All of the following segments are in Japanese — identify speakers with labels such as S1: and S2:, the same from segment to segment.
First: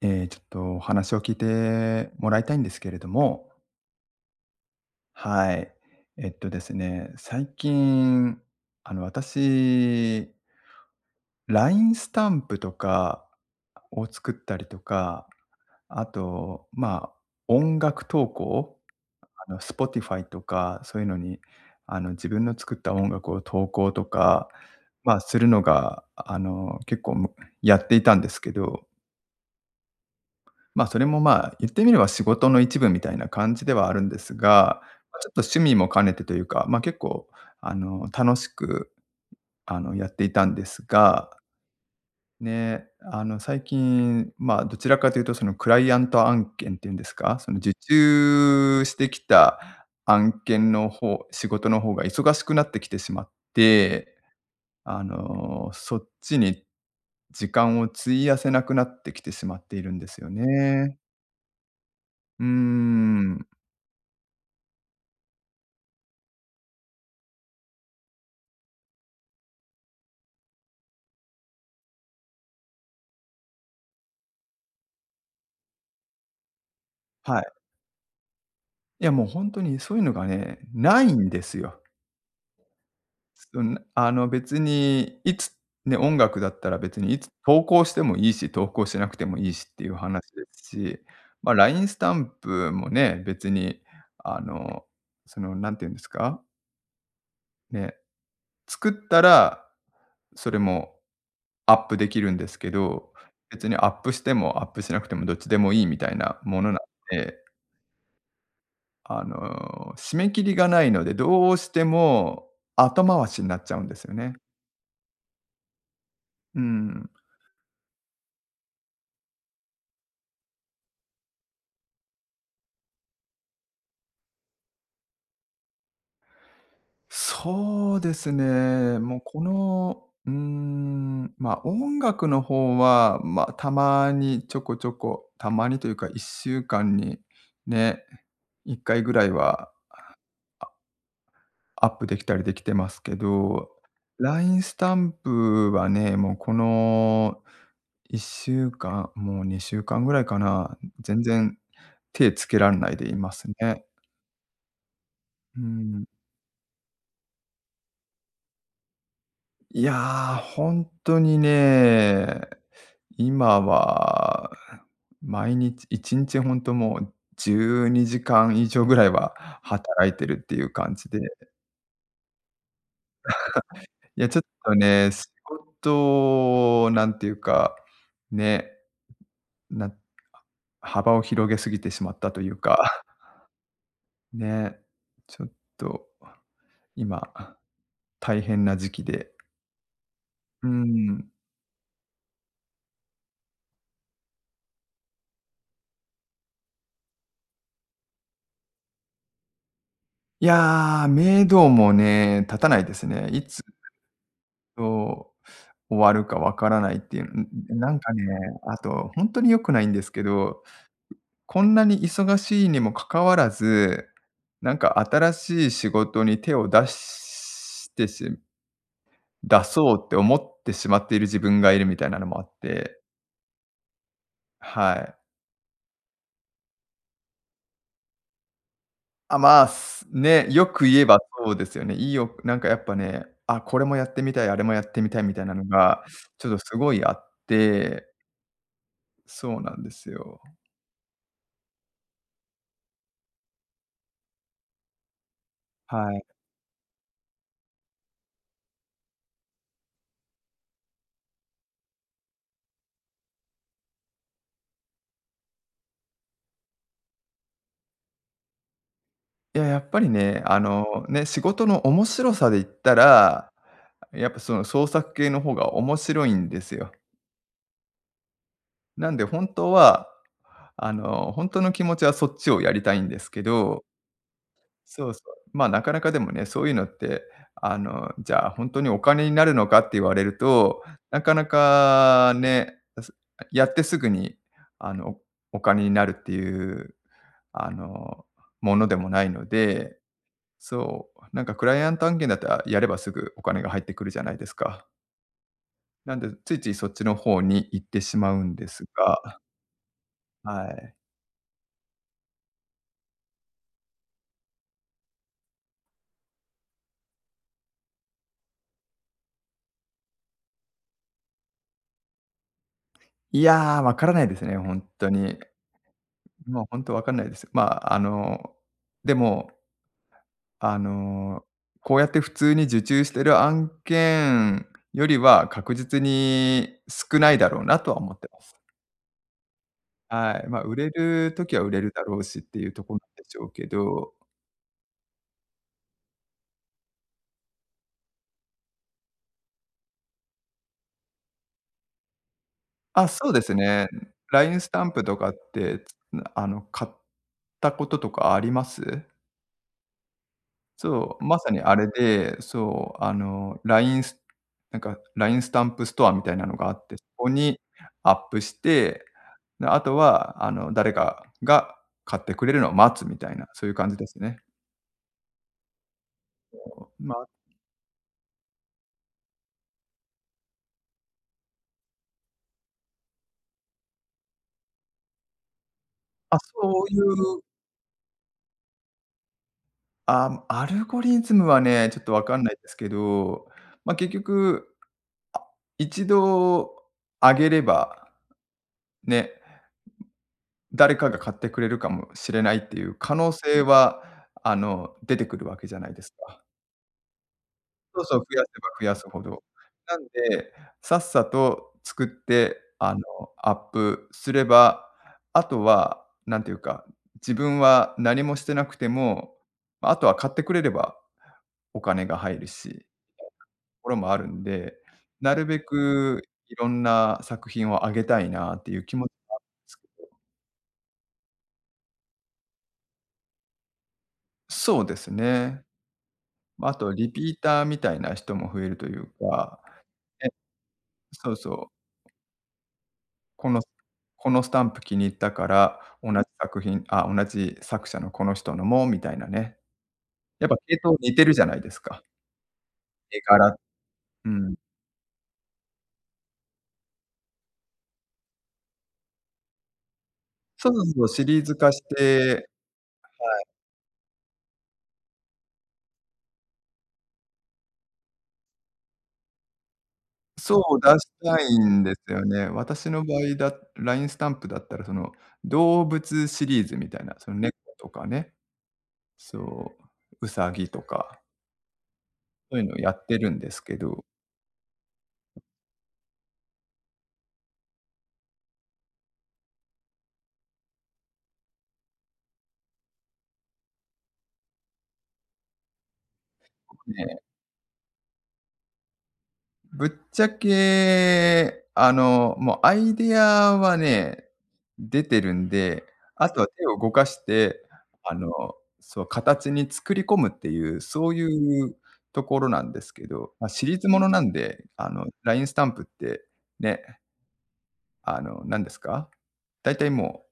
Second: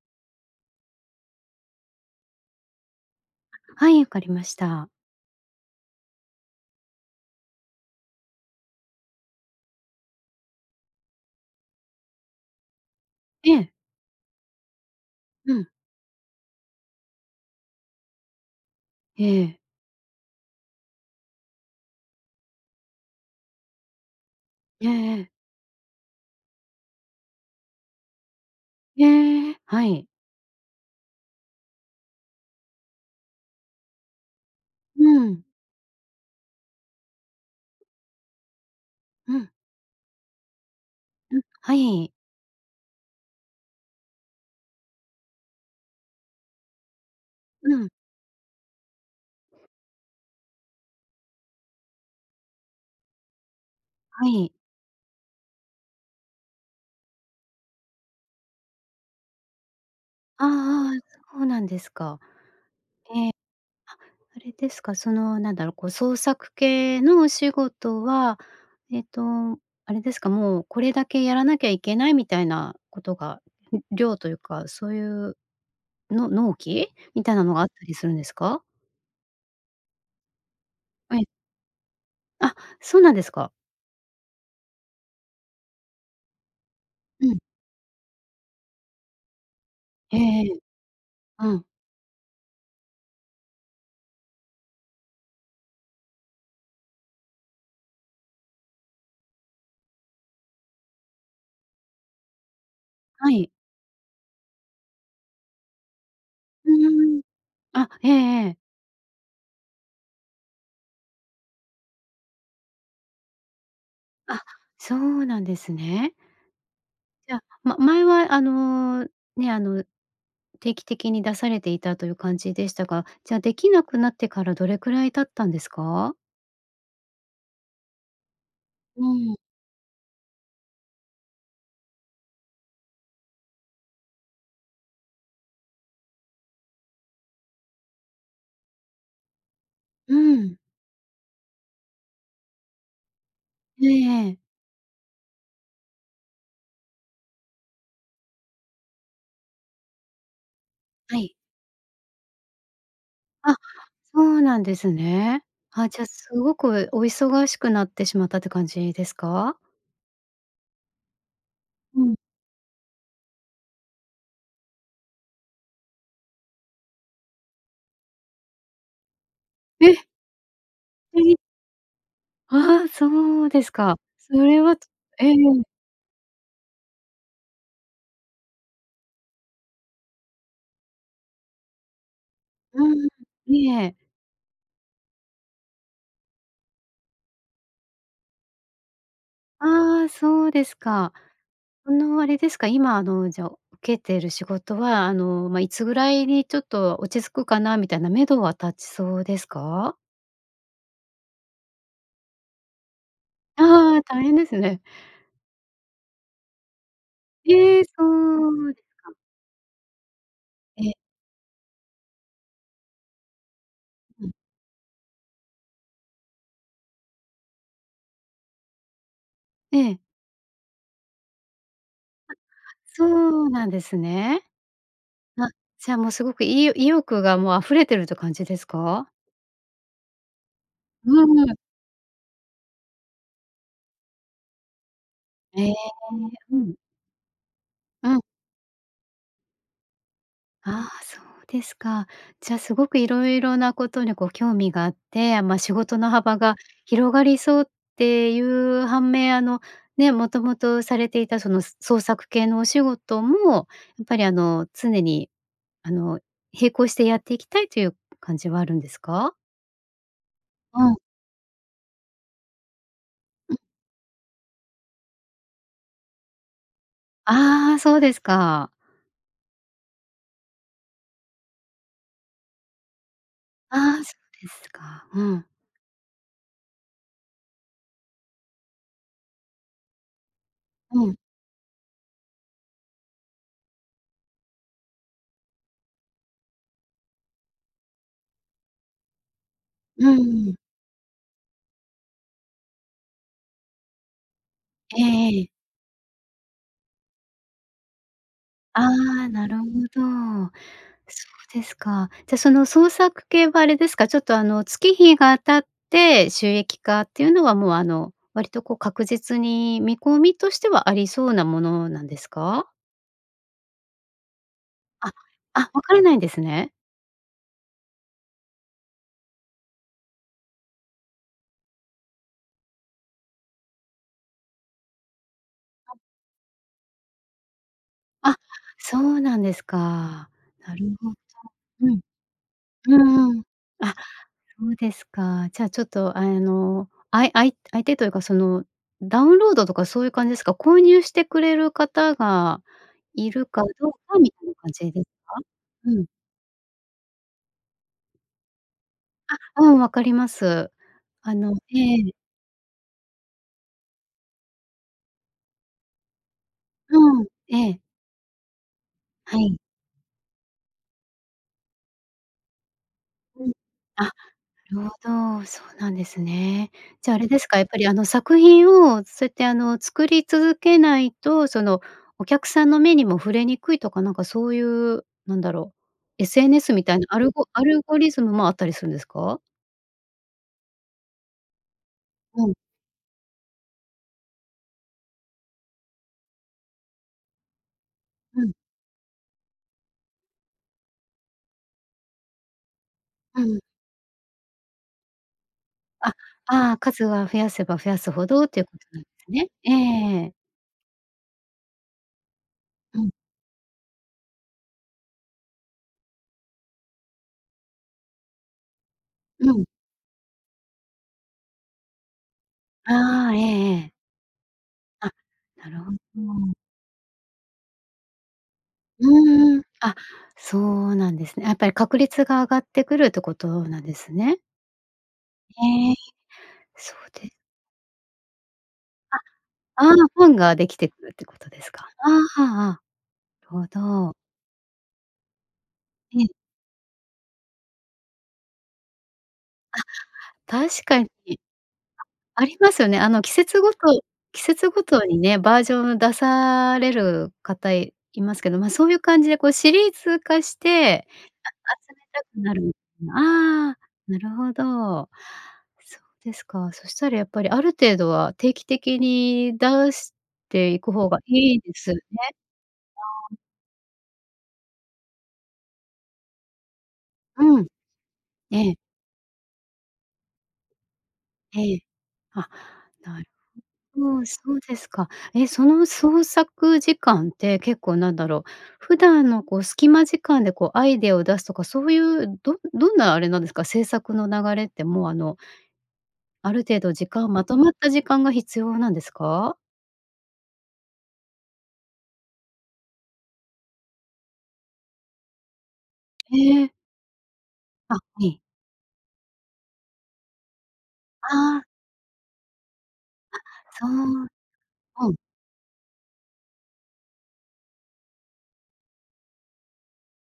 S1: ええ、ちょっとお話を聞いてもらいたいんですけれども。
S2: はい、わかりました。
S1: はい。えっとですね、最近、あの、私 LINE スタンプとか
S2: ええ。
S1: を作ったりとか、
S2: うん。
S1: あと、ま、音楽投稿
S2: え
S1: あ
S2: え。
S1: の、Spotify とかそういうのに、あの自分の作った音楽を投稿とか、
S2: えええ
S1: ま、
S2: え。
S1: するのが、あの結構、もやっていたんですけど
S2: へえ、はい。
S1: ま、それも、まあ、言ってみれば仕事の一部みたいな感じではあるんですが、ま、
S2: う
S1: ちょっと
S2: ん。
S1: 趣味も兼ねてというか、まあ、結構あの、楽しく、
S2: うん。
S1: あの、やっていたんですが、
S2: うん、はい。
S1: ね、あの、最近、ま、どちらかというとそのクライアント案件っていうんですか、その受
S2: うん。
S1: 注してきた案件の方仕事の方が忙しくなってきてしまって、
S2: はい。
S1: あの、そっちに時間を費やせなくなってきてしまっているんですよ
S2: あああ
S1: ね。
S2: あ、そうなんですか。
S1: うー
S2: ええ、
S1: ん。
S2: は、あれですか、その、なんだろう、こう、創作系のお仕事は、えっとあれですか、もう、これだけやらなきゃいけないみたいなことが、ん、量というか、そういう、の納期？みたい
S1: は
S2: な
S1: い。
S2: のがあったりすんですか？
S1: いや、もうほんとに、そういうのがね、ない
S2: はい。
S1: んですよ。
S2: あ、そうなんですか。
S1: うん、あの、別にいつ、ね、音楽だったら別にい
S2: う
S1: つ
S2: ん。
S1: 投稿してもいいし、投稿しなくてもいいしっていう
S2: ええ
S1: 話で
S2: ええ。
S1: すし。ま、
S2: うん。
S1: LINE スタンプもね、別にあの、その何て言うんですか？ね。作ったら、それもアップできるんですけど、
S2: はい。
S1: 別にアップしても、アップしなくても、どっちでもいいみたいなも
S2: ふ
S1: のなん
S2: ーん。
S1: で。
S2: あ、ええええ。
S1: あの、締め切りがないので、どうしても後回しになっちゃうんですよね。
S2: あ、そうなんですね。
S1: うーん。
S2: いや、ま前はあの、ね、あの、定期的に出されていたという感じでしたが、じゃあ、できなくなってから、どれくらい経ったんですか？
S1: そうですね。
S2: う
S1: もう
S2: ん。
S1: この、うーん、ま、音楽の方は、ま、たまにちょこちょこ、たまにというか、1週間に、ね、1回ぐらいは
S2: うん。
S1: アアップできたりできてますけど。
S2: ええええ。
S1: LINE スタンプはね、もうこの1週間、もう2週間ぐらいかな？
S2: は
S1: 全
S2: い。
S1: 然手つけらんないでいます
S2: あ、
S1: ね。
S2: ほうなんですね。
S1: うー
S2: あ、じ
S1: ん。
S2: ゃあ、すごこえ、お忙しくなってしまったって感じですか？
S1: いや、ほんとに
S2: うん。
S1: ね、今は毎日1日ほんともう、12時間以上ぐらいは、
S2: え！
S1: 働いてるっていう感じで。
S2: ええ！そうですか。
S1: いや
S2: そ
S1: ちょっ
S2: れ
S1: と
S2: は、
S1: ね、仕
S2: ええ。
S1: 事を、なんていうか、ね、なん、は幅を広げすぎてしまったという
S2: う
S1: か
S2: ん、ええ。
S1: ね、ちょっと今、大変な時期で
S2: ああ、そうで
S1: うー
S2: すか。
S1: ん。
S2: あの、あれですか、今あの、じゃ、受けてる仕事は、あの、まあ、いつぐらいにちょっと落ち着くかなみたいな目処は立ちそうですか？
S1: いやあ、目処もね立たないですね。いつ、
S2: ああ、大変ですね。
S1: お終わるかわからないっていう、んんん、
S2: ええ！
S1: なん
S2: そ
S1: かね、
S2: う、
S1: あ
S2: す
S1: と
S2: か。
S1: ほんとに良くないんですけど、
S2: ええ。
S1: こんなに忙しいにもかかわらず、
S2: うん。
S1: なんか新しい仕事に手を出してし出
S2: え
S1: そ
S2: え。
S1: うって思ってしまっている自分がいるみたいなの
S2: あ、
S1: もあって。
S2: そうなんですね。
S1: はい。
S2: あ、じゃあもうすごく、い意欲がもう溢れてるって感じですか？
S1: あ、まあ、すね、よく言えば
S2: う
S1: そ
S2: ん。
S1: うですよね。いいよなんかやっぱね、「あ、これもやってみたい、あれもやってみたい」みたいなの
S2: ええ、
S1: が、ちょっ
S2: う
S1: と
S2: ん。
S1: すごいあって
S2: うん。
S1: そうなんですよ。
S2: ああ、そうですか。じゃあ、すごく色々なことにこう興味があって、まあ、仕事の
S1: はい。
S2: 幅が広がりそうっていう反面、あの、ね、もともとされていたその、そ創作系のお仕事もやっぱりあの、常にあの、並行してやっていきたいという感じはあるんですか？
S1: いや、やっぱりね、あ
S2: うん。
S1: のね、仕事の面白さで言ったら、
S2: うん。
S1: やっぱその創作系の方が面白いんですよ。
S2: ああ、そうですか。
S1: なんで、本当は、あのほんとの気持ちはそっちをやりたいんですけど
S2: ああ、そ、ですか、
S1: そうそ
S2: う
S1: う、
S2: ん。
S1: まあ、なかなかでもね、そういうのって、あの、じゃあほんとにお金になるのかって言われると、
S2: うん。
S1: なかなかね、すあ、やってすぐにあの、お金になるっていう、あの、ものでもないので。
S2: うんうん。
S1: そう。なんかクライアント案件だったら、やればすぐお金が入ってくるじゃないですか。
S2: ええええ。
S1: なんで、ついついそっちのほうに行ってしまうんで
S2: あ
S1: す
S2: あ。
S1: が
S2: なるほど。
S1: はい。
S2: そうですか。じゃ、その、創作系はあれですか？ちょっと、あの、月日が経って収益化っていうのは、もうあの、割とこう確実に見込みとしてはありそうなものなんですか？
S1: いや、わからないですね、ほんっと
S2: あ、
S1: に。
S2: あ、分からないんです
S1: もう、
S2: ね。
S1: ほんとわかんないです。まあ、あの、でも、あの、こうやって普通に受注してる案件よりは確
S2: はい。
S1: 実に少ないだろうなとは思って
S2: あ、
S1: ます。
S2: そうなんですか、
S1: はい。ま、
S2: な
S1: 売れ
S2: るほど。
S1: る時は売れる
S2: うん。
S1: だろうしっていうとこなんで
S2: う
S1: ち
S2: ーん。
S1: ょうけ
S2: あ、
S1: ど
S2: そうですか。じゃあ、ちょっと、あの、あいあい相手というか、その、ダウンロードとかそういう感じですか？購入してくれる方が
S1: あ、そ
S2: い
S1: うで
S2: る
S1: す
S2: か
S1: ね。ん、
S2: どうかみたいな
S1: LINE
S2: 感
S1: スタ
S2: じ
S1: ン
S2: で
S1: プ
S2: す
S1: とか
S2: か？
S1: って、つ
S2: うん。
S1: なあの、買ったこととかあります？
S2: あ、うん。分かります。
S1: そう。
S2: あ
S1: まさ
S2: の
S1: にあれ
S2: ええ。
S1: で、そう。あの、LINE スなんか、LINE スタンプストアみたいなのがあって、そ
S2: うん。
S1: こに
S2: ええ。
S1: アップして。
S2: はい。
S1: の、あとは、あの、誰かが買ってくれるの待つみたいな
S2: うん。
S1: そういう感じ
S2: あ、
S1: ですね。
S2: なるほど、そうなんですね。
S1: そう、
S2: じゃあ、あ
S1: ま
S2: れですかやっぱり、あの、作品をそうやって、あの、作り続けないと、その、お客さんの目にも触れにくいとかなんかそういう、なんだろう。
S1: あ、
S2: SNS
S1: そ
S2: み
S1: う
S2: た
S1: い
S2: いなアル
S1: う
S2: ゴアルゴリズムもあったりすんですか？
S1: あ、アルゴリズムはね、ちょっとわかん
S2: う
S1: な
S2: ん。
S1: いですけど、ま結局、あ、1度上げれば
S2: うん。
S1: ね。誰かが買ってくれるかもしれないっていう可能
S2: う、うん。
S1: 性は、あの、出てくるわけじゃないで
S2: あ、
S1: すか。
S2: ああ、数は増やせば増や
S1: そう
S2: す
S1: そう、
S2: ほ
S1: 増や
S2: どっ
S1: せ
S2: ていう
S1: ば
S2: こと
S1: 増や
S2: なん
S1: す
S2: で
S1: ほ
S2: す
S1: ど。
S2: ね。ええ
S1: なん
S2: ええええ。
S1: で、さっさと作って、あ
S2: う
S1: の、
S2: ん。
S1: アップすれば、あとは何ていうか、自分は何もしてなくても、
S2: うん。
S1: あとは買ってくれれば、お金が入るしみたいなと
S2: ああ、えええ
S1: こ
S2: え。
S1: ろもあるんで、
S2: あ、
S1: なるべ
S2: なるほ
S1: く
S2: ど。
S1: いろんな作品を挙げたいなっていう気持ちはあるん
S2: うーん。
S1: ですけ
S2: あ、
S1: ど。
S2: そうなんですね。やっぱり確率が上がってくるってことなんですね。
S1: そうですね。
S2: ええ、
S1: ま、あと
S2: そ
S1: リ
S2: う
S1: ピ
S2: で
S1: ーターみたいな人も増えるという
S2: あ、
S1: か、
S2: ああ、ファ
S1: ね。
S2: ンができてくるって
S1: そ
S2: こ
S1: う
S2: と
S1: そ
S2: で
S1: う。
S2: すか。あ、あ、あ、
S1: この
S2: ほど。
S1: このスタンプ気に入ったから、同じ
S2: ええ。
S1: 作品、あ同じ作者のこの人のもみたいなね。
S2: あ、
S1: やっぱ系
S2: 確
S1: 統
S2: かに。
S1: 似てるじゃないですか。
S2: あ、ありますよね。あ
S1: 絵
S2: の季
S1: 柄
S2: 節ごと、
S1: う
S2: 季
S1: ん。
S2: 節ごとにね、バージョンを出される方いますけど、ま、そういう感じでこうシリーズ化し
S1: そろそ
S2: て、
S1: ろシリーズ化
S2: あ、
S1: し
S2: 集めたく
S1: て
S2: なる
S1: はい。
S2: ああ、なるほど。そうですか。そしたらやっぱりある程度は、定期的に出し
S1: そ
S2: て
S1: う、
S2: い
S1: 出
S2: く
S1: し
S2: 方が
S1: た
S2: い
S1: い
S2: いで
S1: ん
S2: す
S1: で
S2: ね。
S1: すよね。私の場
S2: あ
S1: 合
S2: あ。
S1: だラインスタンプだったらその、動物シリーズみたいな、その猫
S2: うん。
S1: とかね。
S2: ええ。
S1: そう、ウサギとか。
S2: ええ。あ、
S1: そういうのをやって
S2: なる
S1: るんですけど。
S2: ほど、そうですか。え、その創作時間って結構なんだろう、普段の、こう、隙間時間で、こう、アイデアを出すとか、そういう、どどんなあれなんですか？制作の流れって、もう、あのある程度時
S1: ね。
S2: 間まとまった時間が必要なんですか？
S1: ぶっちゃけ、あの、もうアイデアはね、出てるんで。あとは
S2: へ
S1: 手
S2: え。
S1: を動かして、
S2: あ、は
S1: あの、
S2: い。
S1: そう、形に作り込むっていう、そう
S2: あ
S1: い
S2: あ。
S1: うところなんですけど。
S2: あ、
S1: ま、シリー
S2: そ。
S1: ズものなんで。あの
S2: うん。
S1: ラインスタンプって、ね。あの、何ですか。だいたい、もう。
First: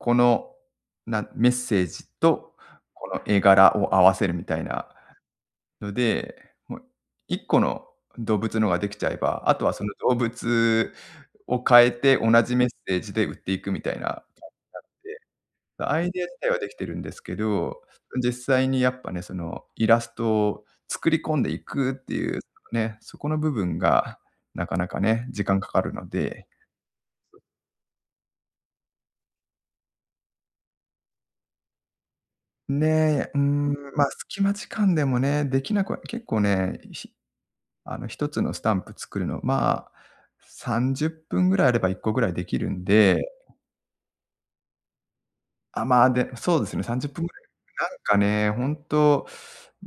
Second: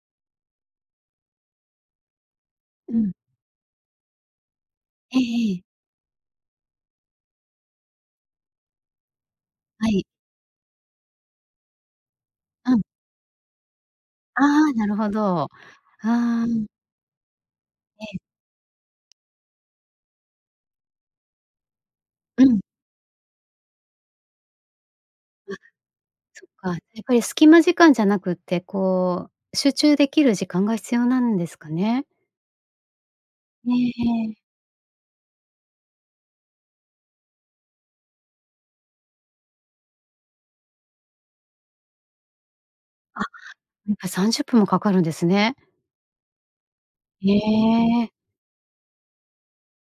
S1: この、なメッセージと、
S2: う
S1: こ
S2: ん。
S1: の絵柄を合わせるみたいな
S2: ええええ。
S1: ので。もう、1個の動物のができちゃえば、あとは、そ
S2: は
S1: の、
S2: い。
S1: 動物を変えて同じメッ
S2: うん。
S1: セージで売っていくみたいな感
S2: ああ、なる
S1: じ
S2: ほ
S1: に
S2: ど。あ
S1: なって、アイデア自
S2: あ。
S1: 体はできてるんですけど、
S2: ええ。
S1: 実際にやっぱね、そのイラストを作り込んでいくっていう
S2: うん。
S1: ね、そこの部分がなかなかね、時
S2: わ、
S1: 間かかるので。
S2: そっか。やっぱり隙間時間じゃなくって、こう集中できる時間が必要なんですかね。
S1: ね。う
S2: え
S1: ん、
S2: え
S1: ま、
S2: ええ。
S1: 隙間時間でもね、できなくは結構ね、ひあの、1つのスタンプ作るの、まあ、30分ぐらいあれば1個ぐらいできるんで。
S2: あっ、やっぱ30分もかかるんですね。
S1: あっ、まあ、でそうですね、30分ぐ
S2: い
S1: らい。なん
S2: え。
S1: かね、本当、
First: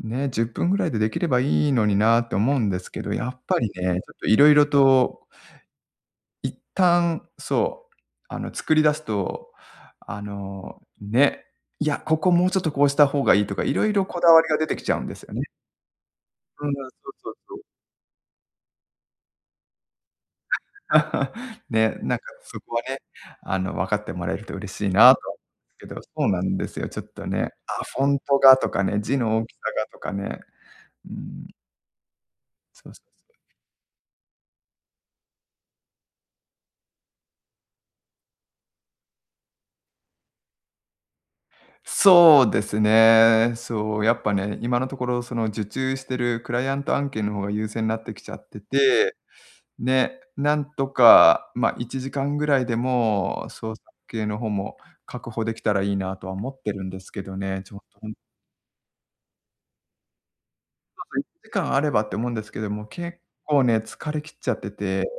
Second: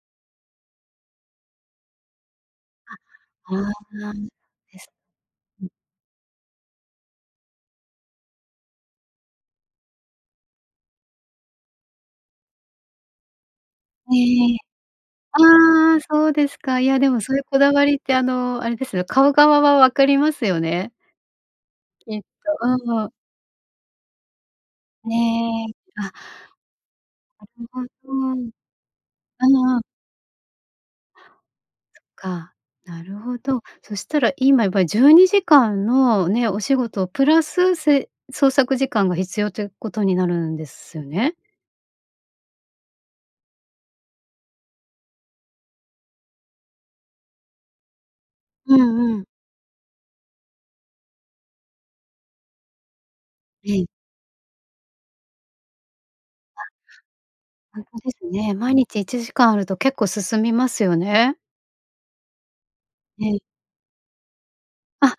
S1: ね、10分ぐらいでできればいいのになあって思うんですけど、やっ
S2: あっ、
S1: ぱりね、ちょっと
S2: [unintelligible]
S1: 色々
S2: です。
S1: と
S2: うん。
S1: 一旦、そう、あの、作り出すと、あの、ね。いや、ここもうちょっとこうした方がいいとか、いろいろ
S2: え
S1: こだわりが
S2: え。
S1: 出てきちゃうんですよね。
S2: ああ、そうです
S1: うん。そ
S2: か。いや、で
S1: う
S2: も、
S1: そう
S2: そういう
S1: そ
S2: こ
S1: う。
S2: だわりって、あの、あれですよ、買う側は分かりますよね。
S1: ね、な
S2: き
S1: ん
S2: っ
S1: か、
S2: と。
S1: そ
S2: う
S1: こはね、
S2: んうん。
S1: あの、分かってもらえると嬉しいなあ
S2: ね
S1: と
S2: え。
S1: けど。そ
S2: あ。
S1: うなんですよ。ちょっと
S2: な
S1: ね。
S2: るほ
S1: あ、フォ
S2: ど。う
S1: ン
S2: ん
S1: トがとかね、字の大きさ
S2: うん。
S1: がとかね。うーん。
S2: そっか。
S1: そうそ
S2: な
S1: う。
S2: るほど。そしたら今やっぱり12時間の、ね、お仕事プラスせ創作時間が必要ということになるんですね？
S1: そうですね。そう、やっぱね、今のところ、その、受注してるクライアント案件の方が優先なってきちゃって
S2: うん
S1: て。
S2: うん。
S1: ね。なんとか、ま、1時間ぐらいでも、創
S2: ええ。
S1: 作系の方も確保できたらいいなとは思
S2: あ、
S1: ってるんですけどね、ちょっ
S2: 本当
S1: と
S2: で
S1: [unintelligible]
S2: すね。毎日1時間あると結構進みますよ
S1: あといち
S2: ね。
S1: じかんあればって思うんですけども、結
S2: ええ。
S1: 構ね、疲れ切っちゃってて。
S2: あ、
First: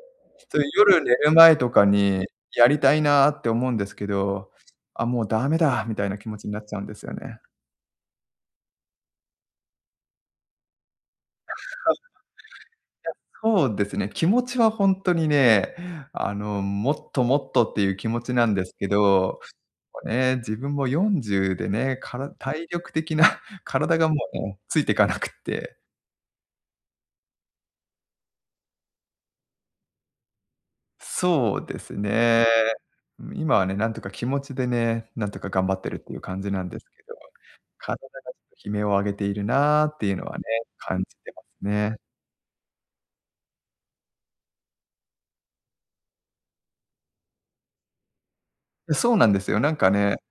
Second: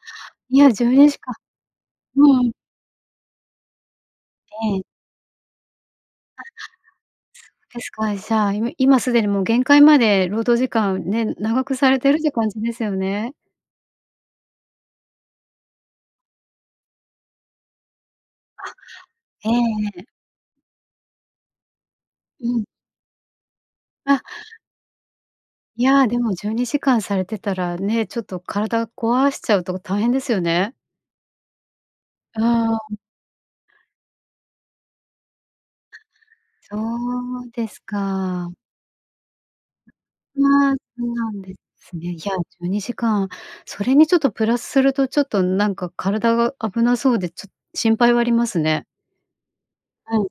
S2: いや、じゅう
S1: 夜
S2: に
S1: 寝
S2: じか
S1: る前とかに、
S2: うん。
S1: やりたいなって思うんですけど、
S2: ええ。
S1: 「あ、もうダメだ」みたいな気持
S2: あ
S1: ち
S2: っ、
S1: になっちゃうんですよね。
S2: そうですか、いじゃあ、い今すでにもう限界まで労働時間ね、
S1: え、
S2: 長くされてるって感じですよね。
S1: そうですね。気持ちはほんとにね、あの、もっと、もっとっていう気持ちなんで
S2: あ
S1: す
S2: っ、
S1: けど。
S2: ええええ。
S1: もね、自分も40でね、から
S2: うん。
S1: 体力的な 体がも
S2: あ。
S1: う、ついてかなくって。
S2: いや、でも12時間されてたらね、ちょっと体壊しちゃうと大変ですよね。
S1: そうです
S2: あ
S1: ね。
S2: あ。
S1: 今はね、なんとか気持ちでね、なんとか頑張ってるっていう感じなん
S2: あ、
S1: ですけど。
S2: そうです
S1: 体がちょ
S2: か。
S1: っと悲鳴を上げているなあっていうのはね、
S2: まあ、
S1: 感
S2: そう
S1: じ
S2: な
S1: て
S2: ん
S1: ます
S2: です
S1: ね。
S2: ね。いや12時間。それにちょっとプラスすると、ちょっとなんか体が危なそうでちょっ心配はありますね。
S1: え、そうなんですよ。なんかね、
S2: うん。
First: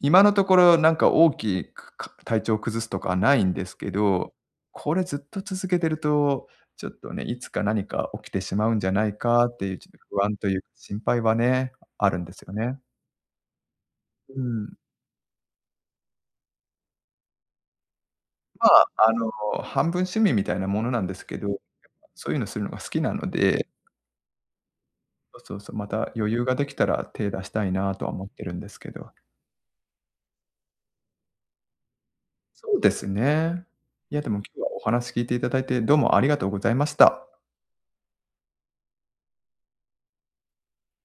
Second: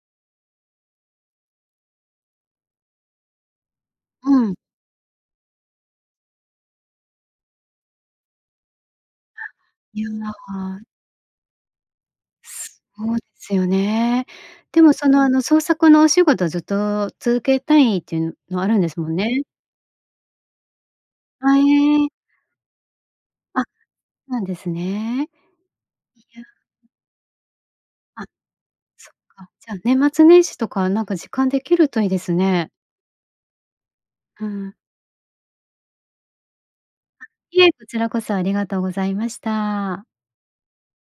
S1: 今のところ、なんか、大きいくか体調を崩すとかはないんですけ
S2: う
S1: ど。
S2: ん。
S1: これずっと続けてると、ちょっとね、いつか何か起きてしまうんじゃない
S2: あ、
S1: かっていうちょっと
S2: ニュー
S1: 不安というか
S2: アワー。
S1: 心配はね、あるんですよね。
S2: すそうですよね。
S1: うーん。
S2: でも、その、あの、創作のお仕事ずっと続けたいっていうも、あ
S1: ま
S2: るんで
S1: あ、
S2: すも
S1: あ
S2: ん
S1: の、
S2: ね。
S1: 半分趣味みたいなものなんですけど、や
S2: あ、
S1: っ
S2: へ
S1: ぱ、
S2: え。
S1: そういうのするのが好きなの
S2: あっ、
S1: で。
S2: そうなんですね。
S1: そうそうそう。また
S2: い
S1: 余
S2: や
S1: 裕ができたら手出したいなとは
S2: あ
S1: 思
S2: っ、
S1: ってるんですけ
S2: そ
S1: ど。
S2: っか。じゃあ年末年始とか、なんか時間できるといいですね。
S1: そうですね。いや、でも、今
S2: ふー
S1: 日は
S2: ん。
S1: お話聞いていただいて、どうもありがとうございまし
S2: あ、
S1: た。
S2: いえ、こちらこそありがとうございました。